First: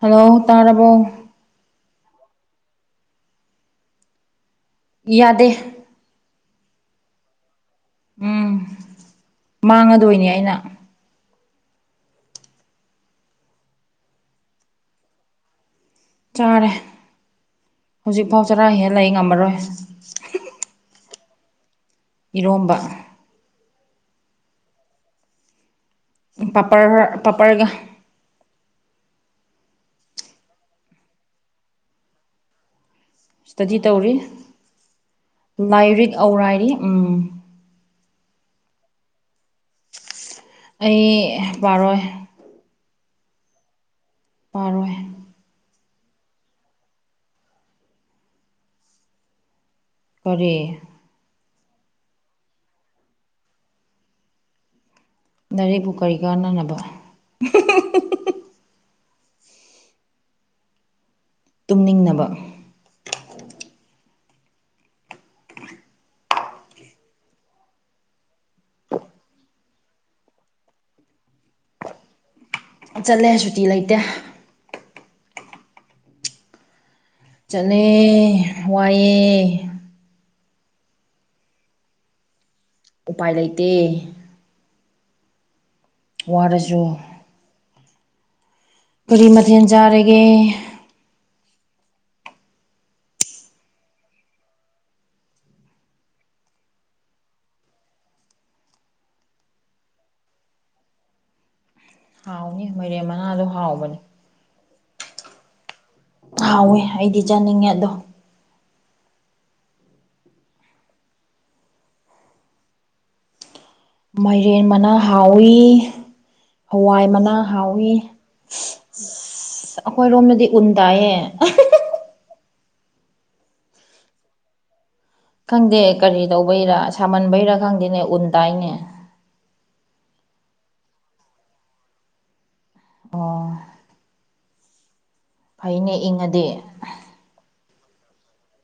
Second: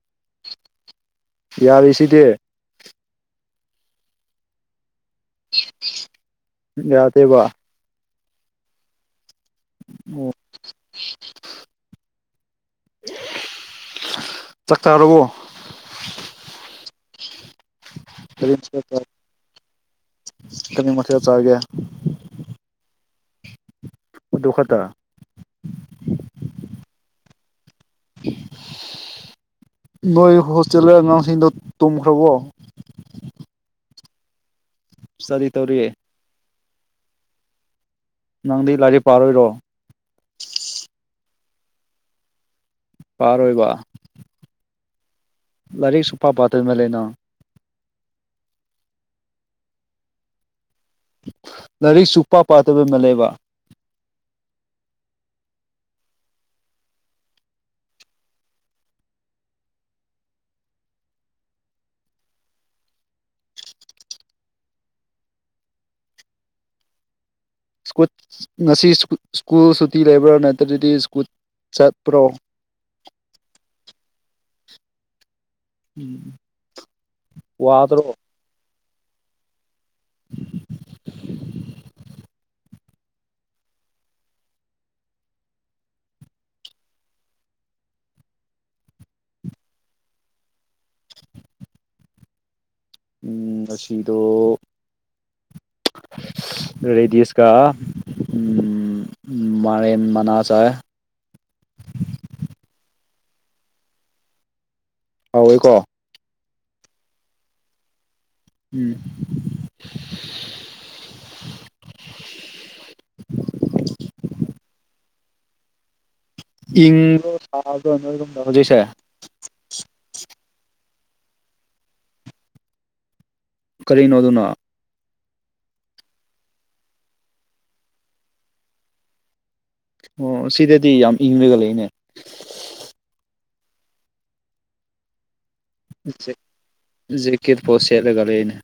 Hello ꯇꯥꯔꯕꯣ ꯌꯥꯔꯤꯁꯤꯗꯤ ꯌꯥꯗꯦ ꯌꯥꯗꯦꯕ ꯎꯝ ꯃꯥꯡꯉꯗꯣꯏꯅꯤ ꯑꯣ ꯑꯩꯅ ꯆꯥꯛꯆꯥꯔꯕꯣ ꯆꯥꯔꯦ ꯍꯧꯖꯤꯛꯐꯥꯎ ꯆꯔꯥ ꯍꯦ ꯂꯩ ꯉꯝꯃꯔꯣꯏ ꯀꯃꯤ ꯃꯊꯦꯜ ꯆꯥꯒꯦ ꯏꯔꯣꯝꯕ ꯗꯨ ꯈꯠꯇ ꯄꯥꯄꯔ ꯄꯥꯄꯔꯒ ꯅꯣꯏ ꯍꯣꯁꯇꯦꯜꯗ ꯑꯉꯥꯡꯁꯤꯡꯗꯣ ꯇꯨꯝꯈ꯭ꯔꯕꯣ ꯏꯁꯇꯗꯤ ꯇꯧꯔꯤ ꯏꯁꯇꯗꯤ ꯇꯧꯔꯤ ꯂꯥꯏꯔꯤꯛ ꯑꯧꯔꯥꯏꯔꯤ ꯎꯝ ꯅꯪꯗꯤ ꯂꯥꯏꯔꯤꯛ ꯄꯥꯔꯣꯏꯔꯣ ꯑꯩ ꯄꯥꯔꯣꯏ ꯄꯤꯔꯣꯏꯕ ꯄꯥꯔꯣꯏ ꯂꯔꯤꯛ ꯁꯨꯄꯥ ꯄꯥꯇꯗ ꯃꯦ ꯂꯩꯅꯣ ꯀꯔꯤ ꯂꯥꯏꯔꯤꯛ ꯁꯨ ꯄ ꯄꯥꯠꯇꯕ ꯃꯥꯜ ꯂꯦꯕ ꯏꯔꯤꯛꯄꯨ ꯀꯔꯤ ꯀꯥꯟꯅꯅꯕ ꯇꯨꯝꯅꯤꯡꯅꯕ ꯁꯀꯨꯠ ꯉꯁꯤ ꯁ꯭ꯀꯨꯜ ꯁꯨꯇꯤ ꯂꯩꯕ꯭ꯔꯥ ꯅꯠꯇ꯭ꯔꯗꯤ ꯁ꯭ꯀꯨꯠ ꯆꯠꯄ꯭ꯔꯣ ꯆꯠꯂꯦ ꯁꯨꯇꯤ ꯂꯩꯇꯦ ꯎꯝ ꯆꯠꯂꯦ ꯋꯥꯗ꯭ꯔꯣ ꯋꯥꯏꯑꯦ ꯎꯄꯥꯏ ꯂꯩꯇꯦ ꯋꯥꯔꯁꯨ ꯀꯔꯤ ꯃꯊꯦꯜ ꯆꯥꯔꯒꯦ ꯎꯝ ꯑꯁꯤꯗꯣ ꯔꯦꯗꯤꯁ ꯀ ꯎ ꯎ ꯃꯔ ꯃꯅꯥ ꯆꯦ ꯍꯥꯎꯅꯤ ꯃꯩꯔꯦꯝ ꯃꯅꯥꯗꯣ ꯍꯥꯎꯕꯅꯦ ꯀꯥꯎꯋꯦꯀꯣ ꯍꯥꯎꯋꯦ ꯑꯩꯗꯤ ꯆꯥꯅꯤꯡꯉꯦ ꯑꯗꯣ ꯎꯝ ꯃꯥꯏꯔꯦꯟ ꯃꯅꯥ ꯍꯥꯎꯋꯤ ꯍꯋꯥꯏ ꯃꯅꯥ ꯏꯪꯕ꯭ꯔꯣ ꯁꯥꯕ꯭ꯔꯣ ꯍꯥꯎꯏꯤ ꯅꯣꯏꯔꯣꯝꯗ ꯍꯧꯖꯤꯛꯁꯦ ꯑꯩꯈꯣꯏꯔꯣꯝꯗꯗꯤ ꯎꯟ ꯇꯥꯏꯌꯦ ꯀꯔꯤꯅꯣ ꯑꯗꯨꯅ ꯈꯪꯗꯦ ꯀꯔꯤ ꯇꯧꯕꯩꯔꯥ ꯁꯥꯃꯟꯕꯩꯔꯥ ꯈꯪꯗꯦꯅꯦ ꯎꯟ ꯇꯥꯏꯅꯦ ꯑꯣ ꯁꯤꯗꯗꯤ ꯌꯥꯝ ꯏꯪꯉꯒ ꯂꯩꯅꯦ ꯑꯣ ꯐꯩꯅꯦ ꯏꯪꯉꯗꯤ ꯖꯤꯀꯦꯠ ꯄꯣ ꯁꯦꯠꯂꯒ ꯂꯩꯅꯦ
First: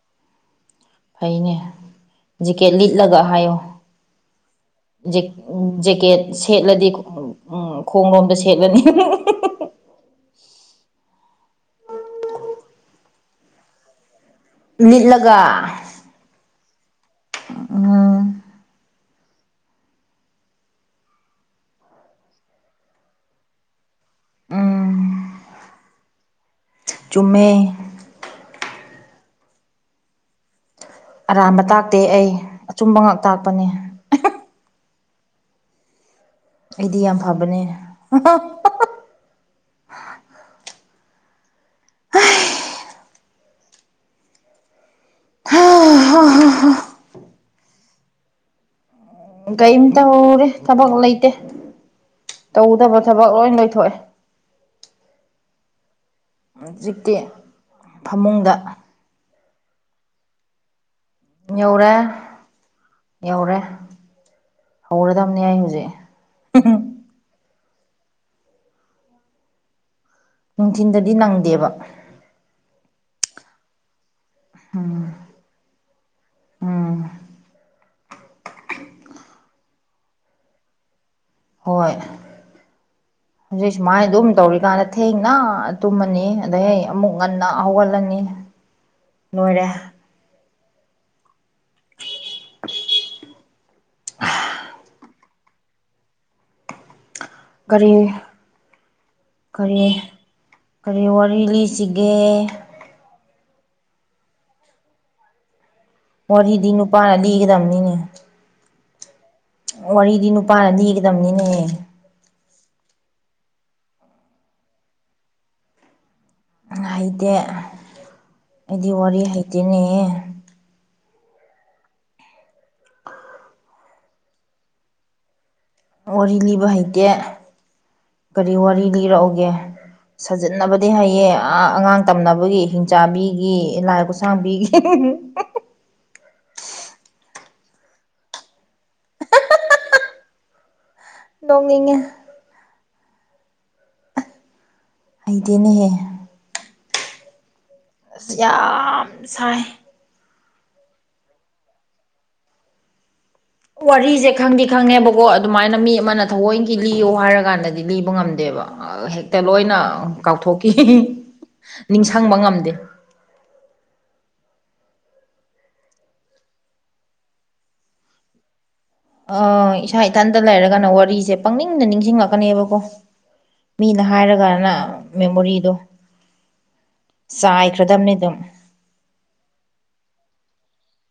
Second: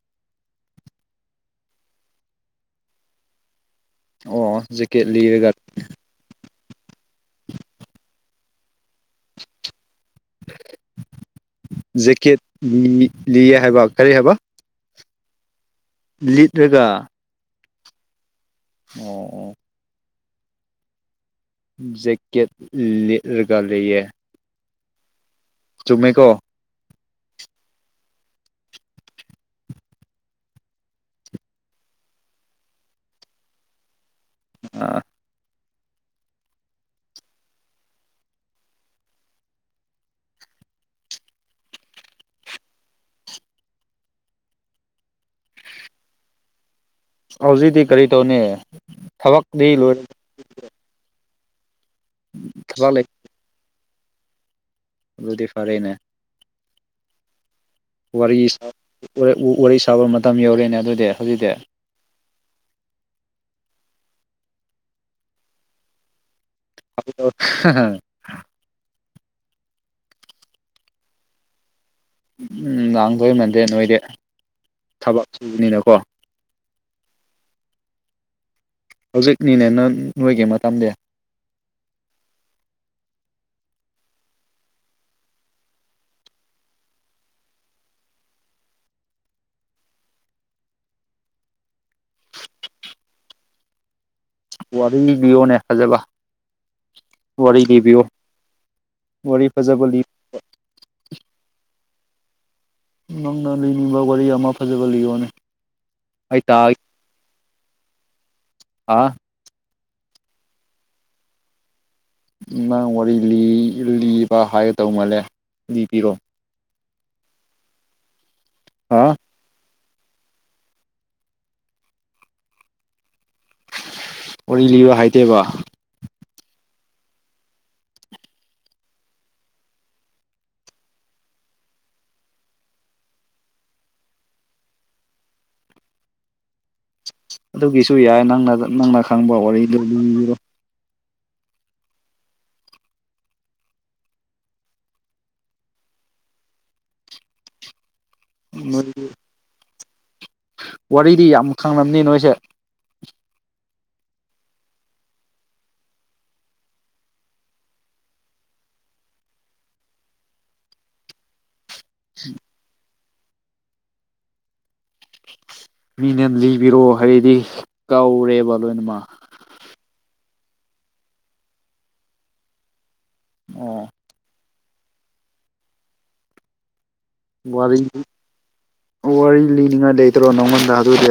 ꯐꯩꯅꯦ ꯖꯦꯀꯦꯠ ꯂꯤꯠꯂꯒ ꯍꯥꯏꯌꯣ ꯑꯣ ꯖꯦꯀꯦꯠ ꯖꯦ ꯂꯤꯔꯒ ꯖꯦꯀꯦꯠ ꯁꯦꯠꯂꯗꯤ ꯎ ꯈꯣꯡ ꯂꯣꯝꯗ ꯁꯦꯠꯂꯅꯤ ꯖꯦꯛꯀꯦꯠ ꯂꯤꯌꯦ ꯍꯥꯏꯕ ꯀꯔꯤ ꯍꯥꯏꯕ ꯂꯤꯠꯂꯒ ꯂꯤꯠꯂꯒ ꯎꯝ ꯑꯣ ꯑꯣ ꯖꯦꯛꯀꯦꯠ ꯂꯤꯂꯒ ꯂꯩꯦ ꯎꯝ ꯆꯨꯝꯃꯦꯀꯣ ꯆꯨꯝꯃꯦ ꯑꯔꯥꯟꯕ ꯇꯥꯛꯇꯦ ꯑꯩ ꯑꯆꯨꯝꯕ ꯉꯛ ꯇꯥꯛꯄꯅꯦ ꯑꯥ ꯑꯩꯗꯤ ꯌꯥꯝ ꯐꯕꯅꯦ ꯍꯥ ꯍꯧꯖꯤꯛꯤ ꯀꯔꯤ ꯇꯧꯅꯤ ꯎꯝ ꯊꯕꯛꯇꯤ ꯀꯔꯤꯝ ꯂꯣꯏꯔ ꯇꯧꯔꯦ ꯊꯕꯛ ꯂꯩꯇꯦ ꯇꯧꯗꯕ ꯊꯕꯛ ꯂꯣꯏ ꯂꯣꯏꯊꯣꯛꯑꯦ ꯑꯗꯨꯗꯤ ꯐꯔꯦꯅꯦ ꯖꯤꯛꯇ ꯋꯥꯔꯤ ꯁꯥꯕ ꯋꯥꯔꯤ ꯋꯥꯔꯤ ꯁꯥꯕ ꯃꯇꯝ ꯌꯧꯔꯦꯅꯦ ꯑꯗꯨꯗꯤ ꯍꯧꯖꯤꯛꯇꯤ ꯌꯧꯔꯦ ꯌꯧꯔꯦ ꯍꯧꯔꯗꯝꯅꯤ ꯑꯩ ꯍꯧꯖꯤꯛ [unintelligible] ꯅꯨꯡꯊꯤꯟꯗꯗꯤ ꯅꯪꯗꯦꯕ ꯎꯝ ꯂꯥꯡꯗꯣꯏ ꯃꯟꯗꯦ ꯅꯣꯏꯗꯤ ꯎꯝ ꯊꯕꯛ ꯁꯨꯕꯅꯤꯅꯀꯣ ꯍꯧꯖꯤꯛꯅꯤꯅꯦ ꯅꯪ ꯅꯣꯏꯒꯤ ꯃꯇꯝꯗꯤ ꯍꯣꯏ ꯍꯧꯖꯤꯛ ꯁꯨꯃꯥꯏꯅ ꯑꯗꯨꯝ ꯇꯧꯔꯤꯀꯥꯟꯗ ꯊꯦꯡꯅ ꯇꯨꯝꯃꯅꯤ ꯑꯗꯩ ꯑꯃꯨꯛ ꯉꯟꯅ ꯍꯧꯒꯠꯂꯅꯤ ꯂꯣꯏꯔꯦ [inaudible] ꯋꯥꯔꯤ ꯂꯤꯌꯣꯅꯦ ꯐꯖꯕ ꯋꯥꯔꯤ ꯀꯔꯤ ꯂꯤꯕꯤꯌꯣ ꯋꯥꯔꯤ ꯐꯖꯕ ꯀꯔꯤ ꯂꯤ ꯀꯔꯤ ꯋꯥꯔꯤ ꯂꯤꯁꯤꯒꯦ ꯅꯪꯅ ꯂꯤꯅꯤꯡꯕ ꯋꯥꯔꯤ ꯑꯃ ꯐꯖꯕ ꯂꯤꯌꯣꯅꯦ ꯑꯩ ꯋꯥꯔꯤꯗꯤ ꯇꯥꯒꯦ ꯅꯨꯄꯥꯅ ꯂꯤꯒꯗꯝꯅꯤꯅꯦ ꯑ ꯋꯥꯔꯤꯗꯤ ꯅꯨꯄꯥꯅ ꯂꯤꯒꯗꯝꯅꯤꯅꯦꯍꯦ ꯅꯪ ꯋꯥꯔꯤ ꯂꯤ ꯂꯤꯕ ꯍꯥꯏꯒꯗꯧ ꯃꯥꯜꯂꯦ ꯂꯤꯕꯤꯔꯣ ꯍꯩꯇꯦ ꯑꯩꯗꯤ ꯍꯥ ꯋꯥꯔꯤ ꯍꯩꯇꯦꯅꯦꯍ ꯋꯥꯔꯤ ꯂꯤꯕ ꯍꯥꯏꯇꯦꯕ ꯋꯥꯔꯤ ꯂꯤꯕ ꯍꯩꯇꯦ ꯀꯔꯤ ꯋꯥꯔꯤ ꯂꯤꯔꯛꯎꯒꯦ ꯁꯥꯖꯤꯟꯅꯕꯗꯤ ꯍꯩꯌꯦ ꯑ ꯑꯉꯥꯡ ꯇꯝꯅꯕꯒꯤ ꯍꯤꯡꯆꯥꯕꯤꯒꯤ ꯂꯥꯏꯈꯨꯠꯁꯥꯡ ꯁꯥꯡꯕꯤꯒꯤ ꯑꯗꯨꯒꯤꯁꯨ ꯌꯥꯏ ꯅꯪꯅ ꯅꯪꯅ ꯈꯪꯕ ꯋꯥꯔꯤꯗꯨ ꯂꯤꯕꯤꯔꫭ ꯅꯣꯛꯅꯤꯡꯉꯦ ꯍꯩꯇꯦꯅꯦꯍꯦ ꯑꯁ ꯌꯥ ꯃꯥ [unintelligible] ꯁꯥꯏ ꯋꯥꯔꯤꯗꯤ ꯌꯥꯝ ꯈꯪꯂꯝꯅꯤ ꯅꯣꯏꯁꯦ ꯋꯥꯔꯤꯁꯦ ꯈꯪꯗꯤ ꯈꯪꯉꯦꯕꯀꯣ ꯑꯗꯨꯃꯥꯏꯅ ꯃꯤ ꯑꯃꯅ ꯊꯑꯣꯏꯀꯤ ꯂꯤꯌꯣ ꯍꯥꯏꯔꯀꯥꯟꯗꯗꯤ ꯂꯤꯕ ꯉꯝꯗꯦꯕ ꯍꯦꯛꯇ ꯂꯣꯏꯅ ꯀꯥꯎꯊꯣꯛꯈꯤ ꯍꯤꯍꯤ ꯅꯤꯡꯁꯪꯕ ꯉꯝꯗꯦ ꯃꯤꯅꯦ ꯂꯤꯕꯤꯔꯣ ꯍꯥꯏꯗꯤ ꯀꯧꯔꯦꯕ ꯂꯣꯏꯅꯃꯛ ꯑ ꯏꯁꯥ ꯏꯊꯟꯇ ꯂꯩꯔꯒꯅ ꯋꯥꯔꯤꯁꯦ ꯄꯪꯅꯤꯡꯗ ꯅꯤꯡꯁꯤꯡꯂꯛꯀꯅꯦꯕꯀꯣ ꯑꯣꯝ ꯃꯤꯅ ꯍꯥꯏꯔꯒꯅ ꯃꯦꯃꯣꯔꯤꯗꯣ ꯋꯥꯔꯤ ꯆꯥꯏꯈ꯭ꯔꯗꯕꯅꯤ ꯑꯗꯨꯝ ꯋꯥꯔꯤ ꯂꯤꯅꯤꯡꯉꯥꯏ ꯂꯩꯇ꯭ꯔꯣ ꯅꯪꯉꯣꯟꯗ ꯑꯗꯨꯗꯤ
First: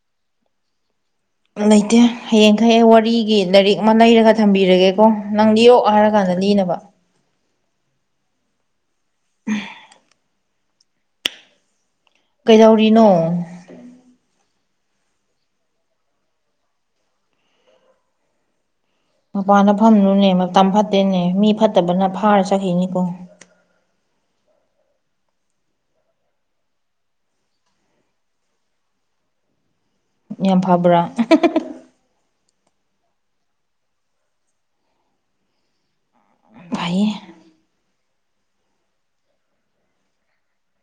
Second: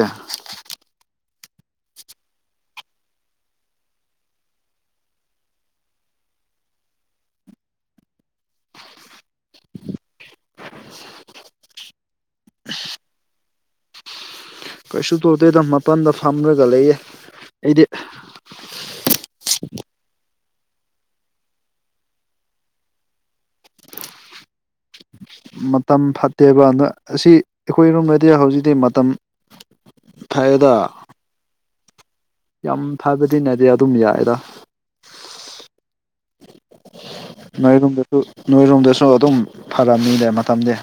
ꯂꯩꯇꯦ ꯍꯌꯦꯡꯈꯩ ꯑꯩ ꯋꯥꯔꯤꯒꯤ ꯂꯥꯏꯔꯤꯛ ꯑꯃ ꯂꯩꯔꯒ ꯊꯝꯕꯤꯔꯒꯦꯀꯣ ꯅꯪ ꯂꯤꯔꯣꯛ ꯍꯥꯏꯔꯀꯥꯟꯗ ꯂꯤꯅꯕ ꯎ ꯀꯩꯗꯧꯔꯤꯅꯣ ꯀꯩꯁꯨ ꯇꯧꯗꯦꯗ ꯃꯄꯥꯟꯗ ꯐꯝꯔꯒ ꯂꯩꯌꯦ ꯑꯩꯗꯤ ꯃꯄꯥꯟꯗ ꯐꯝꯅꯨꯅꯦ ꯃꯇꯝ ꯐꯠꯇꯦꯅꯦ ꯃꯤ ꯐꯠꯇꯕꯅ ꯐꯥꯔ ꯆꯠꯈꯤꯅꯤꯀꯣ ꯃꯇꯝ ꯐꯠꯇꯦꯕ ꯑꯗꯣ ꯑꯁꯤ ꯑꯩꯈꯣꯏꯔꯣꯝꯗꯗꯤ ꯍꯧꯖꯤꯛꯇꯤ ꯃꯇꯝ ꯌꯥꯝ ꯐꯩꯌꯦꯗ ꯐꯕ꯭ꯔꯥ ꯌꯥꯝ ꯐꯕꯗꯤ ꯅꯗꯦ ꯑꯗꯨꯝ ꯌꯥꯏꯗ ꯐꯩꯌꯦ ꯅꯣꯏꯒꯨꯝꯕ ꯗꯨ ꯅꯣꯏꯔꯣꯝꯗꯁꯨ ꯑꯗꯨꯝ ꯐꯔꯝꯅꯤꯅꯦ ꯃꯇꯝꯗꯤ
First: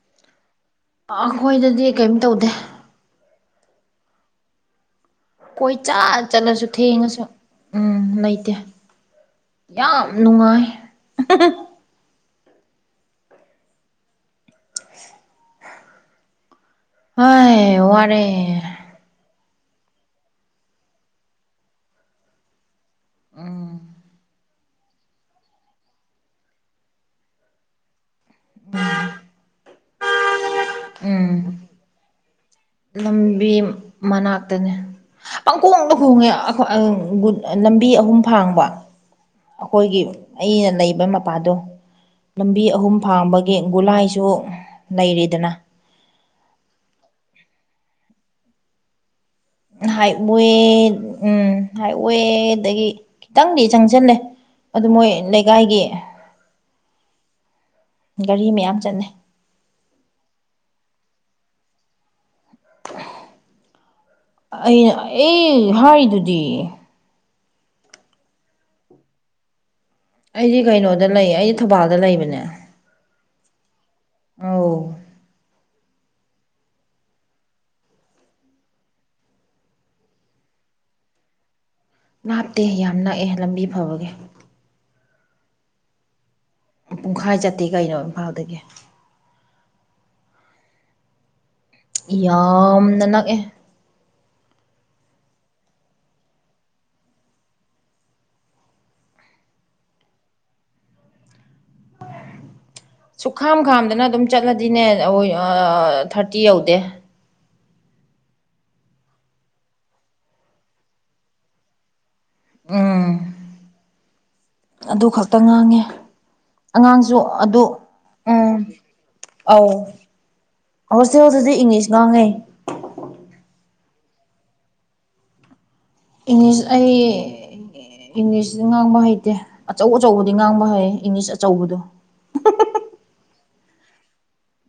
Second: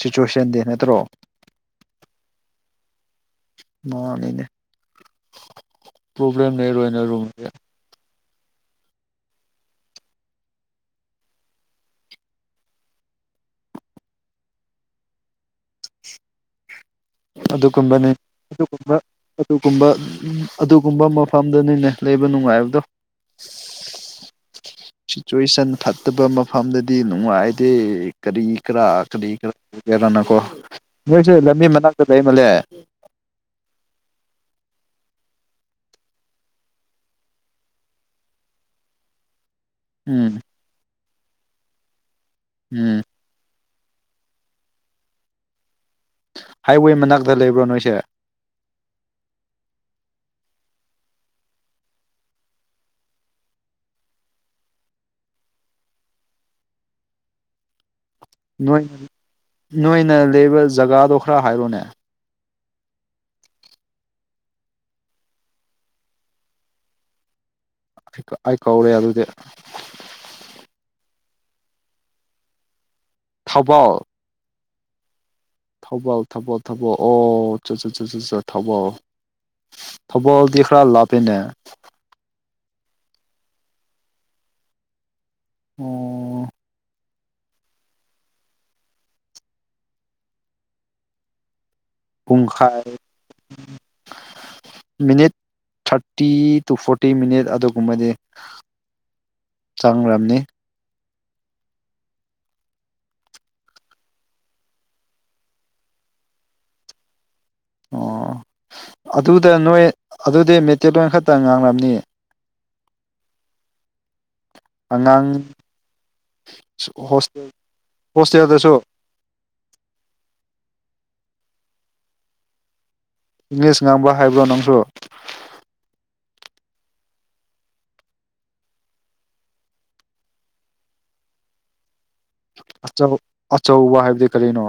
ꯁꯤꯆꯨꯋꯦꯁꯟꯗꯤ ꯅꯠꯇ꯭ꯔꯣ ꯑꯈꯣꯏꯗꯗꯤ ꯀꯩꯏꯝ ꯇꯧꯗꯦ ꯃꯥꯅꯤꯅꯦ ꯀꯣꯏ ꯆꯠ ꯄ꯭ꯔꯣꯕ꯭ꯂꯦꯝ ꯆꯠꯂꯁꯨ ꯂꯩꯔꯣꯏ ꯊꯦꯡꯉꯁꯨ ꯅꯣꯏꯔꯣꯝꯗꯗꯤ ꯎꯝ ꯂꯩꯇꯦ ꯌꯥꯝ ꯅꯨꯡꯉꯥꯏ [inaudible] ꯍꯥꯏ ꯑꯗꯨꯒꯨꯝꯕꯅꯤ ꯋꯥꯔꯦ ꯑꯗꯨꯒꯨꯝꯕ ꯑꯗꯨꯒꯨꯝꯕ ꯑꯗꯨꯒꯨꯝꯕ ꯃꯐꯝꯗꯅꯤꯅꯦ ꯂꯩꯕ ꯅꯨꯡꯉꯥꯏꯕꯗꯣ ꯏꯁ ꯎꯝ ꯁꯤꯆꯨꯋꯦꯁꯟ ꯐꯠꯇꯕ ꯃꯐꯝꯗꯗꯤ ꯅꯨꯡꯉꯥꯏꯗꯦ ꯀꯔꯤ ꯀꯔꯥ ꯀꯔꯤ ꯀꯔꯥ ꯎꯗꯦꯗꯅꯀꯣ ꯎꯝ ꯅꯣꯏꯁꯦ ꯂꯝꯕꯤ ꯃꯅꯥꯛꯇ ꯂꯩꯃꯜꯂꯦ ꯂꯝꯕꯤ ꯃꯅꯥꯛꯇꯅꯤ ꯄꯪꯀꯣꯡꯗ ꯈꯣꯡꯉꯦ ꯑꯈꯣꯏ ꯂꯝꯕꯤ ꯑꯍꯨꯝ ꯐꯥꯡꯕ ꯑꯩꯈꯣꯏꯒꯤ ꯎꯝ ꯑꯩꯅ ꯂꯩꯕ ꯃꯄꯥꯗꯣ ꯂꯝꯕꯤ ꯑꯍꯨꯝ ꯎꯝ ꯐꯥꯡꯕꯒꯤ ꯒꯨꯂꯥꯏꯁꯨ ꯂꯩꯔꯤꯗꯅ ꯍꯥꯏꯋꯦ ꯃꯅꯥꯛꯇ ꯂꯩꯕ꯭ꯔꯣ ꯅꯣꯏꯁꯦ ꯍꯥꯏꯋꯦ ꯎꯝ ꯍꯥꯏꯋꯦ ꯗꯒꯤ ꯈꯤꯇꯪꯗꯤ ꯆꯪꯖꯜꯂꯦ ꯑꯗꯨ ꯃꯣꯏ ꯂꯩꯀꯥꯏꯒꯤ ꯒꯥꯔꯤ ꯃꯌꯥꯝ ꯅꯣꯏ ꯆꯠꯂꯦ ꯅꯣꯏꯅ ꯂꯩꯕ ꯖꯒꯥꯗꯣ ꯈꯔ ꯍꯥꯏꯔꯣꯅꯦ [unintelligible] ꯑꯩꯅ ꯑꯩ ꯍꯥꯏꯔꯤꯗꯨꯗꯤ ꯑꯩ ꯀꯧꯔꯦ ꯑꯗꯨꯗꯤ ꯑꯩꯗꯤ ꯀꯩꯅꯣꯗ ꯂꯩ ꯑꯩ ꯊꯧꯕꯥꯜꯗ ꯂꯩꯕꯅꯦ ꯊꯧꯕꯥꯜ ꯑꯧ ꯊꯧꯕꯥꯜ ꯊꯧꯕꯥꯜ ꯊꯧꯕꯥꯜ ꯑꯣ ꯆꯠ ꯆꯠ ꯆꯠ ꯆꯠ ꯊꯧꯕꯥꯜ ꯊꯧꯕꯥꯜꯗꯤ ꯈꯔꯥ ꯂꯥꯞꯄꯦꯅꯦ ꯥꯂꯥꯞꯇꯦ ꯌꯥꯝ ꯅꯛꯑꯦ ꯂꯝꯕꯤ ꯐꯕꯒꯤ ꯑꯣ ꯄꯨꯡꯈꯥꯏ ꯆꯠꯇꯦ ꯀꯩꯅꯣ ꯏꯝꯐꯥꯜꯗꯒꯤ ꯄꯨꯡꯈꯥꯏ ꯌꯥꯝꯅ ꯅꯛꯑꯦ minute thirty to forty minute ꯑꯗꯨꯒꯨꯝꯕꯗꯤ ꯆꯪꯔꯝꯅꯤ ꯁꯨꯛꯈꯥꯝ ꯈꯥꯝꯗꯅ ꯑꯗꯨꯝ ꯆꯠꯂꯗꯤꯅꯦ ꯑꯣꯏ ꯑꯥ ꯊꯥꯔꯇꯤ ꯌꯧꯗꯦ꯫ ꯑꯣ ꯑꯗꯨꯗ ꯅꯣꯏ ꯑꯗꯨꯗꯤ ꯃꯩꯇꯩꯂꯣꯟ ꯈꯛꯇ ꯉꯥꯡꯂꯝꯅꯤ꯫ ꯎꯝ ꯑꯗꯨ ꯈꯛꯇ ꯑꯉꯥꯡ ꯉꯥꯡꯉꯦ꯫ ꯑꯉꯥꯡꯁꯨ ꯍꯣꯁꯇꯦꯜ ꯑꯗꯨ ꯎꯝ ꯍꯣꯁꯇꯦꯜꯗꯁꯨ ꯑꯧ ꯍꯣꯇꯦꯜ ꯗꯥꯖꯨ ꯏꯪꯂꯤꯁ ꯉꯥꯡꯉꯦ ꯏꯪꯂꯤꯁ ꯉꯥꯡꯕ ꯍꯩ ꯕꯔ꯭ ꯅꯪꯁꯨ? ꯏꯪꯂꯤꯁ ꯑꯩ ꯏꯪꯂꯤꯁ ꯉꯥꯡꯕ ꯍꯩꯇꯦ ꯑꯆꯧ ꯑꯆꯧꯕꯗꯤ ꯉꯥꯡꯕ ꯍꯩ ꯏꯪꯂꯤꯁ ꯑꯆꯧꯕꯗꯣ ꯑꯆꯧ ꯑꯆꯧꯕ ꯍꯥꯏꯕꯗꯤ ꯀꯔꯤꯅꯣ?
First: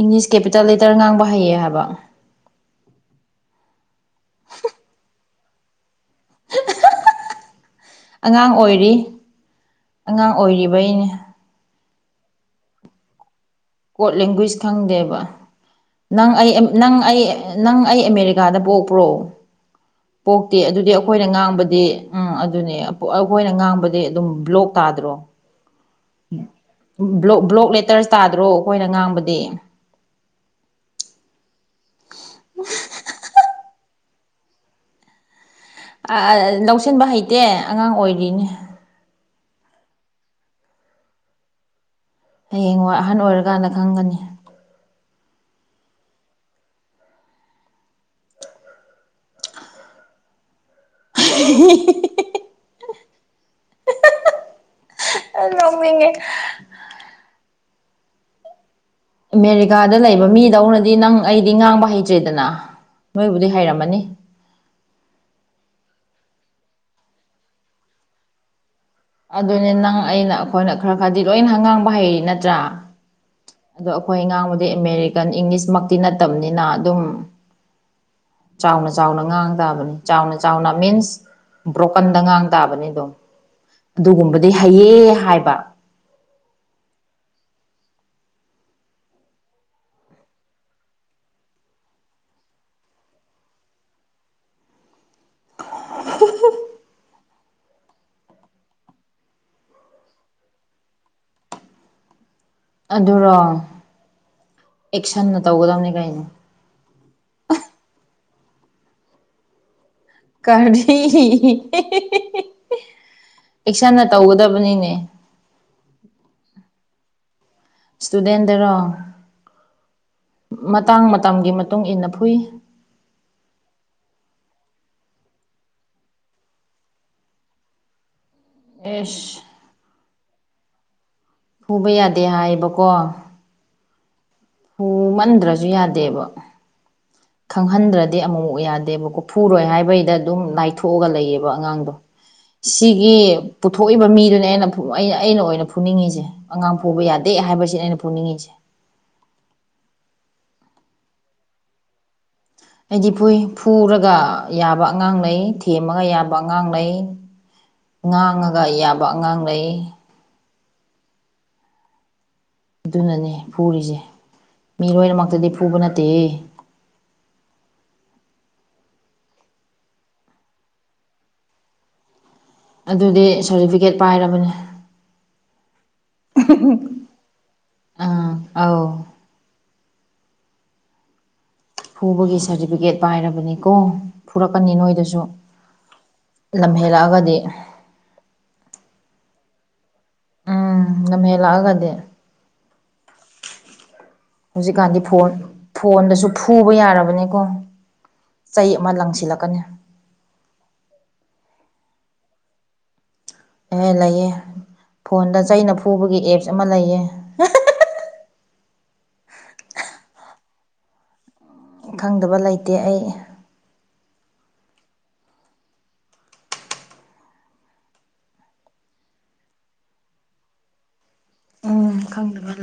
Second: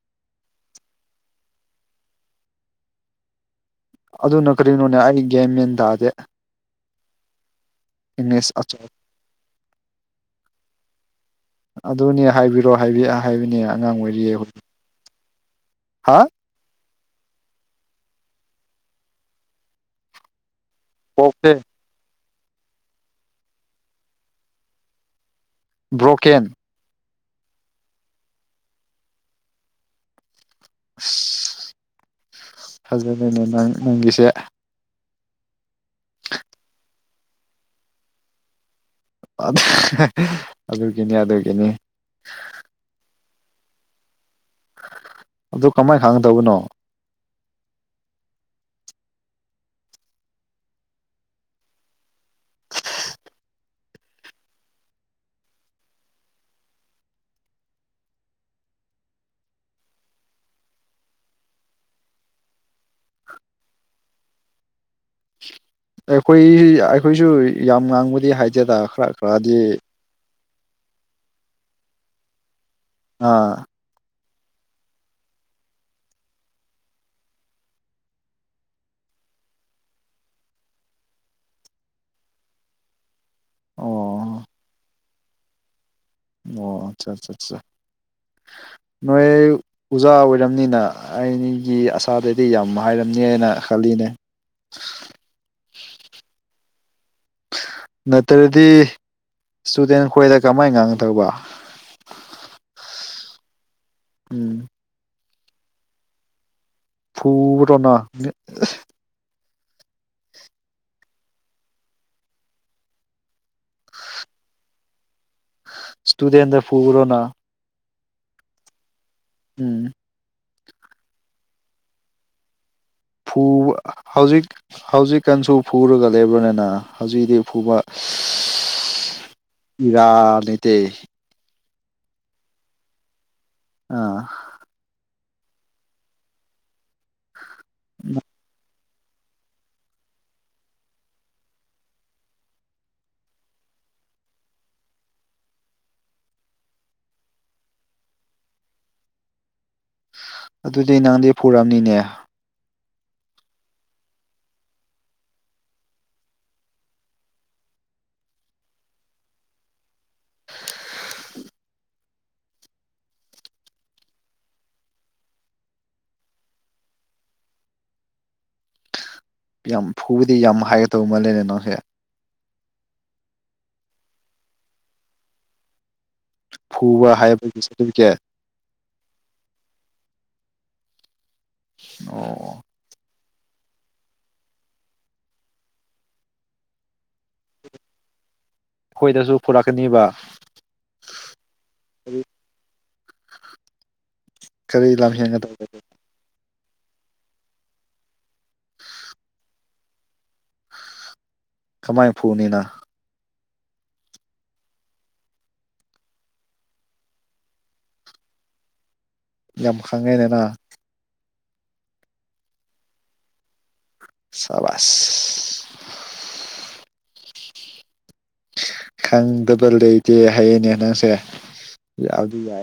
ꯏꯪꯂꯤꯁ ꯀꯦꯄꯤꯇꯦꯜ ꯂꯦꯇꯔ ꯉꯥꯡꯕ ꯍꯩꯌꯦ ꯍꯥꯏꯕ ꯑꯗꯨꯅ ꯀꯔꯤꯅꯣꯅꯦ ꯑꯩ ꯒꯌ꯭ꯥꯟ ꯃꯦꯟ ꯇꯥꯗꯦ꯫ ꯑꯉꯥꯡ ꯏꯪꯂꯤꯁ ꯑꯆꯧ ꯑꯣꯏꯔꯤ ꯑꯉꯥꯡ ꯑꯣꯏꯔꯤꯕꯩꯅꯦ ꯑꯗꯨꯅꯦ ꯍꯥꯏꯕꯤꯔꯣ ꯍꯥꯏꯕꯤ ꯍꯥꯏꯕꯅꯦ ꯑꯉꯥꯡ ꯀꯣꯠ ꯑꯣꯏꯔꯤꯌꯦ ꯂꯦꯡꯒꯣꯏꯖ ꯑꯩꯈꯣꯏ ꯈꯪꯗꯦꯕ ꯍꯥ ꯅꯪ ꯑꯩ ꯑꯦꯝ ꯅꯪ ꯑꯩ ꯅꯪ ꯑꯩ ꯑꯦꯃꯦꯔꯤꯀꯥꯗ ꯄꯣꯛꯄ꯭ꯔꯣ ꯄꯣꯛꯇꯦ ꯑꯗꯨꯗꯤ ꯑꯩꯈꯣꯏꯅ ꯀꯣꯛꯁꯦ ꯉꯥꯡꯕꯗꯤ ꯎꯝ ꯑꯗꯨꯅꯦ ꯑꯩꯈꯣꯏꯅ ꯉꯥꯡꯕꯗꯤ ꯑꯗꯨꯝ ꯕ꯭ꯂꯣꯛ ꯇꯥꯗ꯭ꯔꯣ ꯕ꯭ꯔꯣꯀꯦꯟ ꯕ꯭ꯂꯣꯛ ꯕ꯭ꯂꯣꯛ ꯂꯦꯇꯔꯁ ꯇꯥꯗ꯭ꯔꯣ ꯑꯩꯈꯣꯏꯅ ꯉꯥꯡꯕꯗꯤ ꯏꯁ ꯐꯖꯔꯦꯅꯦ ꯅꯪꯒꯤꯁꯦ ꯑꯥ ꯑꯥ ꯂꯧꯁꯤꯟꯕ ꯍꯩꯇꯦ ꯑꯉꯥꯡ ꯑꯣꯏꯔꯤꯅꯦ ꯑꯗꯨꯒꯤꯅꯤ ꯑꯗꯨꯒꯤꯅꯤ ꯍꯌꯦꯡꯋꯥꯏ ꯑꯍꯟ ꯑꯣꯏꯔꯀꯥꯟꯗ ꯈꯪꯒꯅꯤ ꯑꯗꯨ ꯀꯃꯥꯏ ꯈꯪꯒꯗꯕꯅꯣ [unintelligible] ꯅꯣꯛꯅꯤꯡꯉꯦ ꯑꯃꯦꯔꯤꯀꯥꯗ ꯂꯩꯕ ꯃꯤꯗꯧꯅꯗꯤ ꯅꯪ ꯑꯩꯗꯤ ꯉꯥꯡꯕ ꯍꯩꯇ꯭ꯔꯦꯗꯅ ꯅꯣꯏꯕꯨꯗꯤ ꯍꯩꯔꯝꯃꯅꯤ ꯑꯩꯈꯣꯏ ꯑꯩꯈꯣꯏꯁꯨ ꯌꯥꯝ ꯉꯥꯡꯕꯗꯤ ꯍꯥꯏꯇꯦꯗ ꯈꯔ ꯈꯔꯗꯤ ꯑꯗꯨꯅꯦ ꯅꯪ ꯑꯩꯅ ꯑꯩꯈꯣꯏꯅ ꯈꯔ ꯈꯔꯗꯤ ꯂꯣꯏꯅ ꯉꯥꯡꯕ ꯍꯩꯔꯤ ꯅꯠꯇ꯭ꯔꯥ ꯑꯥ ꯑꯗꯣ ꯑꯈꯣꯏ ꯉꯥꯡꯕꯗꯤ ꯑꯦꯃꯦꯔꯤꯀꯥꯟ ꯏꯪꯂꯤꯁꯃꯛꯇꯤ ꯅꯠꯇꯕꯅꯤꯅ ꯑꯗꯨꯝ ꯆꯥꯎꯅ ꯆꯥꯎꯅ ꯉꯥꯡ ꯇꯥꯕꯅꯤ ꯆꯥꯎꯅ ꯆꯥꯎꯅ ꯃꯤꯟꯁ ꯕ꯭ꯔꯣꯀꯟꯗ ꯉꯥꯡ ꯇꯥꯕꯅꯤ ꯑꯗꯨꯝ ꯑꯣ ꯑꯗꯨꯒꯨꯝꯕꯗꯤ ꯍꯩꯌꯦ ꯍꯥꯏꯕ ꯑꯣ ꯑꯠꯆꯥ ꯆꯠꯆꯥ [inaudible] ꯅꯣꯏ ꯑꯣꯖꯥ ꯑꯣꯏꯔꯝꯅꯤꯅ ꯑꯩꯒꯤ ꯑꯁꯥꯗꯗꯤ ꯌꯥꯝ ꯍꯥꯏꯔꯝꯅꯦꯅ ꯈꯜꯂꯤꯅꯦ ꯅꯠꯇ꯭ꯔꯗꯤ ꯏꯁꯇꯨꯗꯦꯟ ꯈꯣꯏꯗ ꯀꯃꯥꯏꯅ ꯉꯥꯡꯗꯧꯕ ꯑꯗꯨꯔꯣ ꯎꯝ ꯑꯦꯛꯁꯟꯅ ꯇꯧꯒꯗꯕꯅꯤ ꯀꯩꯅꯣ ꯐꯨꯕꯗꯣꯅ ꯀꯔꯤ ꯑꯦꯛꯁꯟꯅ ꯇꯧꯒꯗꯕꯅꯤꯅꯦ ꯏꯁꯇꯨꯗꯦꯟꯗ ꯐꯨꯕꯔꯣꯅ ꯏꯁꯇꯨꯗꯦꯟꯗꯔꯣ ꯎꯝ ꯃꯇꯥꯡ ꯃꯇꯝꯒꯤ ꯃꯇꯨꯡ ꯏꯟꯅ ꯐꯨꯏ ꯐꯨ ꯍꯧꯖꯤꯛ ꯍꯧꯖꯤꯛꯀꯥꯟꯁꯨ ꯐꯨꯔꯒ ꯂꯩꯕ꯭ꯔꯅꯦꯅ ꯍꯧꯖꯤꯛꯇꯤ ꯐꯨꯕ ꯏꯁ ꯑꯦꯁ ꯏꯔꯥ ꯅꯇꯦ ꯐꯨꯕ ꯌꯥꯗꯦ ꯍꯥꯏꯌꯦꯕꯀꯣ ꯑꯥ ꯐꯨꯃꯟꯗ꯭ꯔꯁꯨ ꯌꯥꯗꯦꯕ ꯈꯪꯍꯟꯗ꯭ꯔꯗꯤ ꯑꯃꯨ ꯃꯨꯛ ꯌꯥꯗꯦꯕꯀꯣ ꯐꯨꯔꯣꯏ ꯍꯥꯏꯕꯩꯗ ꯑꯗꯨꯝ ꯂꯥꯏꯊꯣꯛꯑꯒ ꯂꯩꯌꯦꯕ ꯑꯉꯥꯡꯗꯣ ꯁꯤꯒꯤ ꯄꯨꯊꯣꯛꯏꯕ ꯃꯤꯗꯨꯅꯦ ꯑꯩꯅ ꯑꯩꯅ ꯑꯩꯅ ꯑꯣꯏꯅ ꯐꯨꯅꯤꯡꯉꯤꯁꯦ ꯑꯉꯥꯡ ꯐꯨꯕ ꯌꯥꯗꯦ ꯍꯥꯏꯕꯁꯤ ꯑꯩꯅ ꯐꯨꯅꯤꯡꯉꯤꯁꯦ ꯑꯗꯨꯗꯤ ꯅꯪꯗꯤ ꯐꯨꯔꯝꯅꯤꯅꯦ ꯑꯩꯗꯤ ꯐꯨꯏ ꯐꯨꯔꯒ ꯌꯥꯕ ꯑꯉꯥꯡ ꯂꯩ ꯊꯦꯝꯃꯒ ꯌꯥꯕ ꯑꯉꯥꯡ ꯂꯩ ꯉꯥꯡꯉꯒ ꯌꯥꯕ ꯑꯉꯥꯡ ꯂꯩ ꯑꯗꯨꯅꯅꯦ ꯐꯨꯔꯤꯁꯦ ꯃꯤ ꯂꯣꯏꯅꯃꯛꯇꯗꯤ ꯐꯨꯕ ꯅꯠꯇꯦꯍꯦ ꯌꯥꯝ ꯐꯨꯕꯗꯤ ꯌꯥꯝ ꯍꯥꯏꯒꯗꯕ ꯃꯥꯜꯂꯦ ꯅꯪꯁꯦ ꯑꯗꯨꯗꯤ ꯁꯥꯔꯇꯤꯐꯤꯀꯦꯠ ꯄꯥꯏꯔꯕꯅꯤ ꯐꯨꯕ ꯍꯥꯏꯕꯒꯤ ꯁꯥꯔꯇꯤꯐꯤꯀꯦꯠ ꯑꯥꯎ ꯑꯣ ꯐꯨꯕꯒꯤ ꯁꯥꯔꯇꯤꯐꯤꯀꯦꯠ ꯄꯥꯏꯔꯕꯅꯤꯀꯣ ꯐꯨꯔꯛꯀꯅꯤ ꯅꯣꯏꯗꯁꯨ ꯂꯝ ꯍꯦꯟꯂꯛꯑꯒꯗꯤ ꯑꯩꯈꯣꯏꯗꯁꯨ ꯐꯨꯔꯛꯀꯅꯤꯕ ꯎꯝ ꯂꯝꯍꯦꯟꯂꯥꯛꯑꯒꯗꯤ ꯀꯔꯤ ꯍꯧꯖꯤꯛꯀꯥꯟꯗꯤ ꯐꯣꯟ ꯂꯝꯍꯦꯟꯒꯗꯧꯕ ꯐꯣꯟꯗꯁꯨ ꯐꯨꯕ ꯌꯥꯔꯕꯅꯤꯀꯣ ꯆꯩ ꯑꯃ ꯂꯪꯁꯤꯜꯂꯛꯀꯅꯤ ꯀꯃꯥꯏꯅ ꯐꯨꯅꯤꯅ ꯑꯦ ꯂꯩꯌꯦ ꯐꯣꯟꯗ ꯆꯩꯅ ꯐꯨꯕꯒꯤ ꯑꯦꯞꯁ ꯑꯃ ꯂꯩꯌꯦ ꯌꯥꯝ ꯈꯪꯉꯦꯅꯦꯅ ꯈꯪꯗꯕ ꯂꯩꯇꯦ ꯑꯩ ꯁꯕꯥꯥꯁ ꯈꯪꯗꯕ ꯂꯩꯇꯦ ꯍꯥꯏꯌꯦꯅꯦ ꯅꯪꯁꯦꯗꯤ ꯎꯝ ꯌꯥꯏꯕꯗꯤ ꯈꯪꯗꯕ ꯌꯥꯏ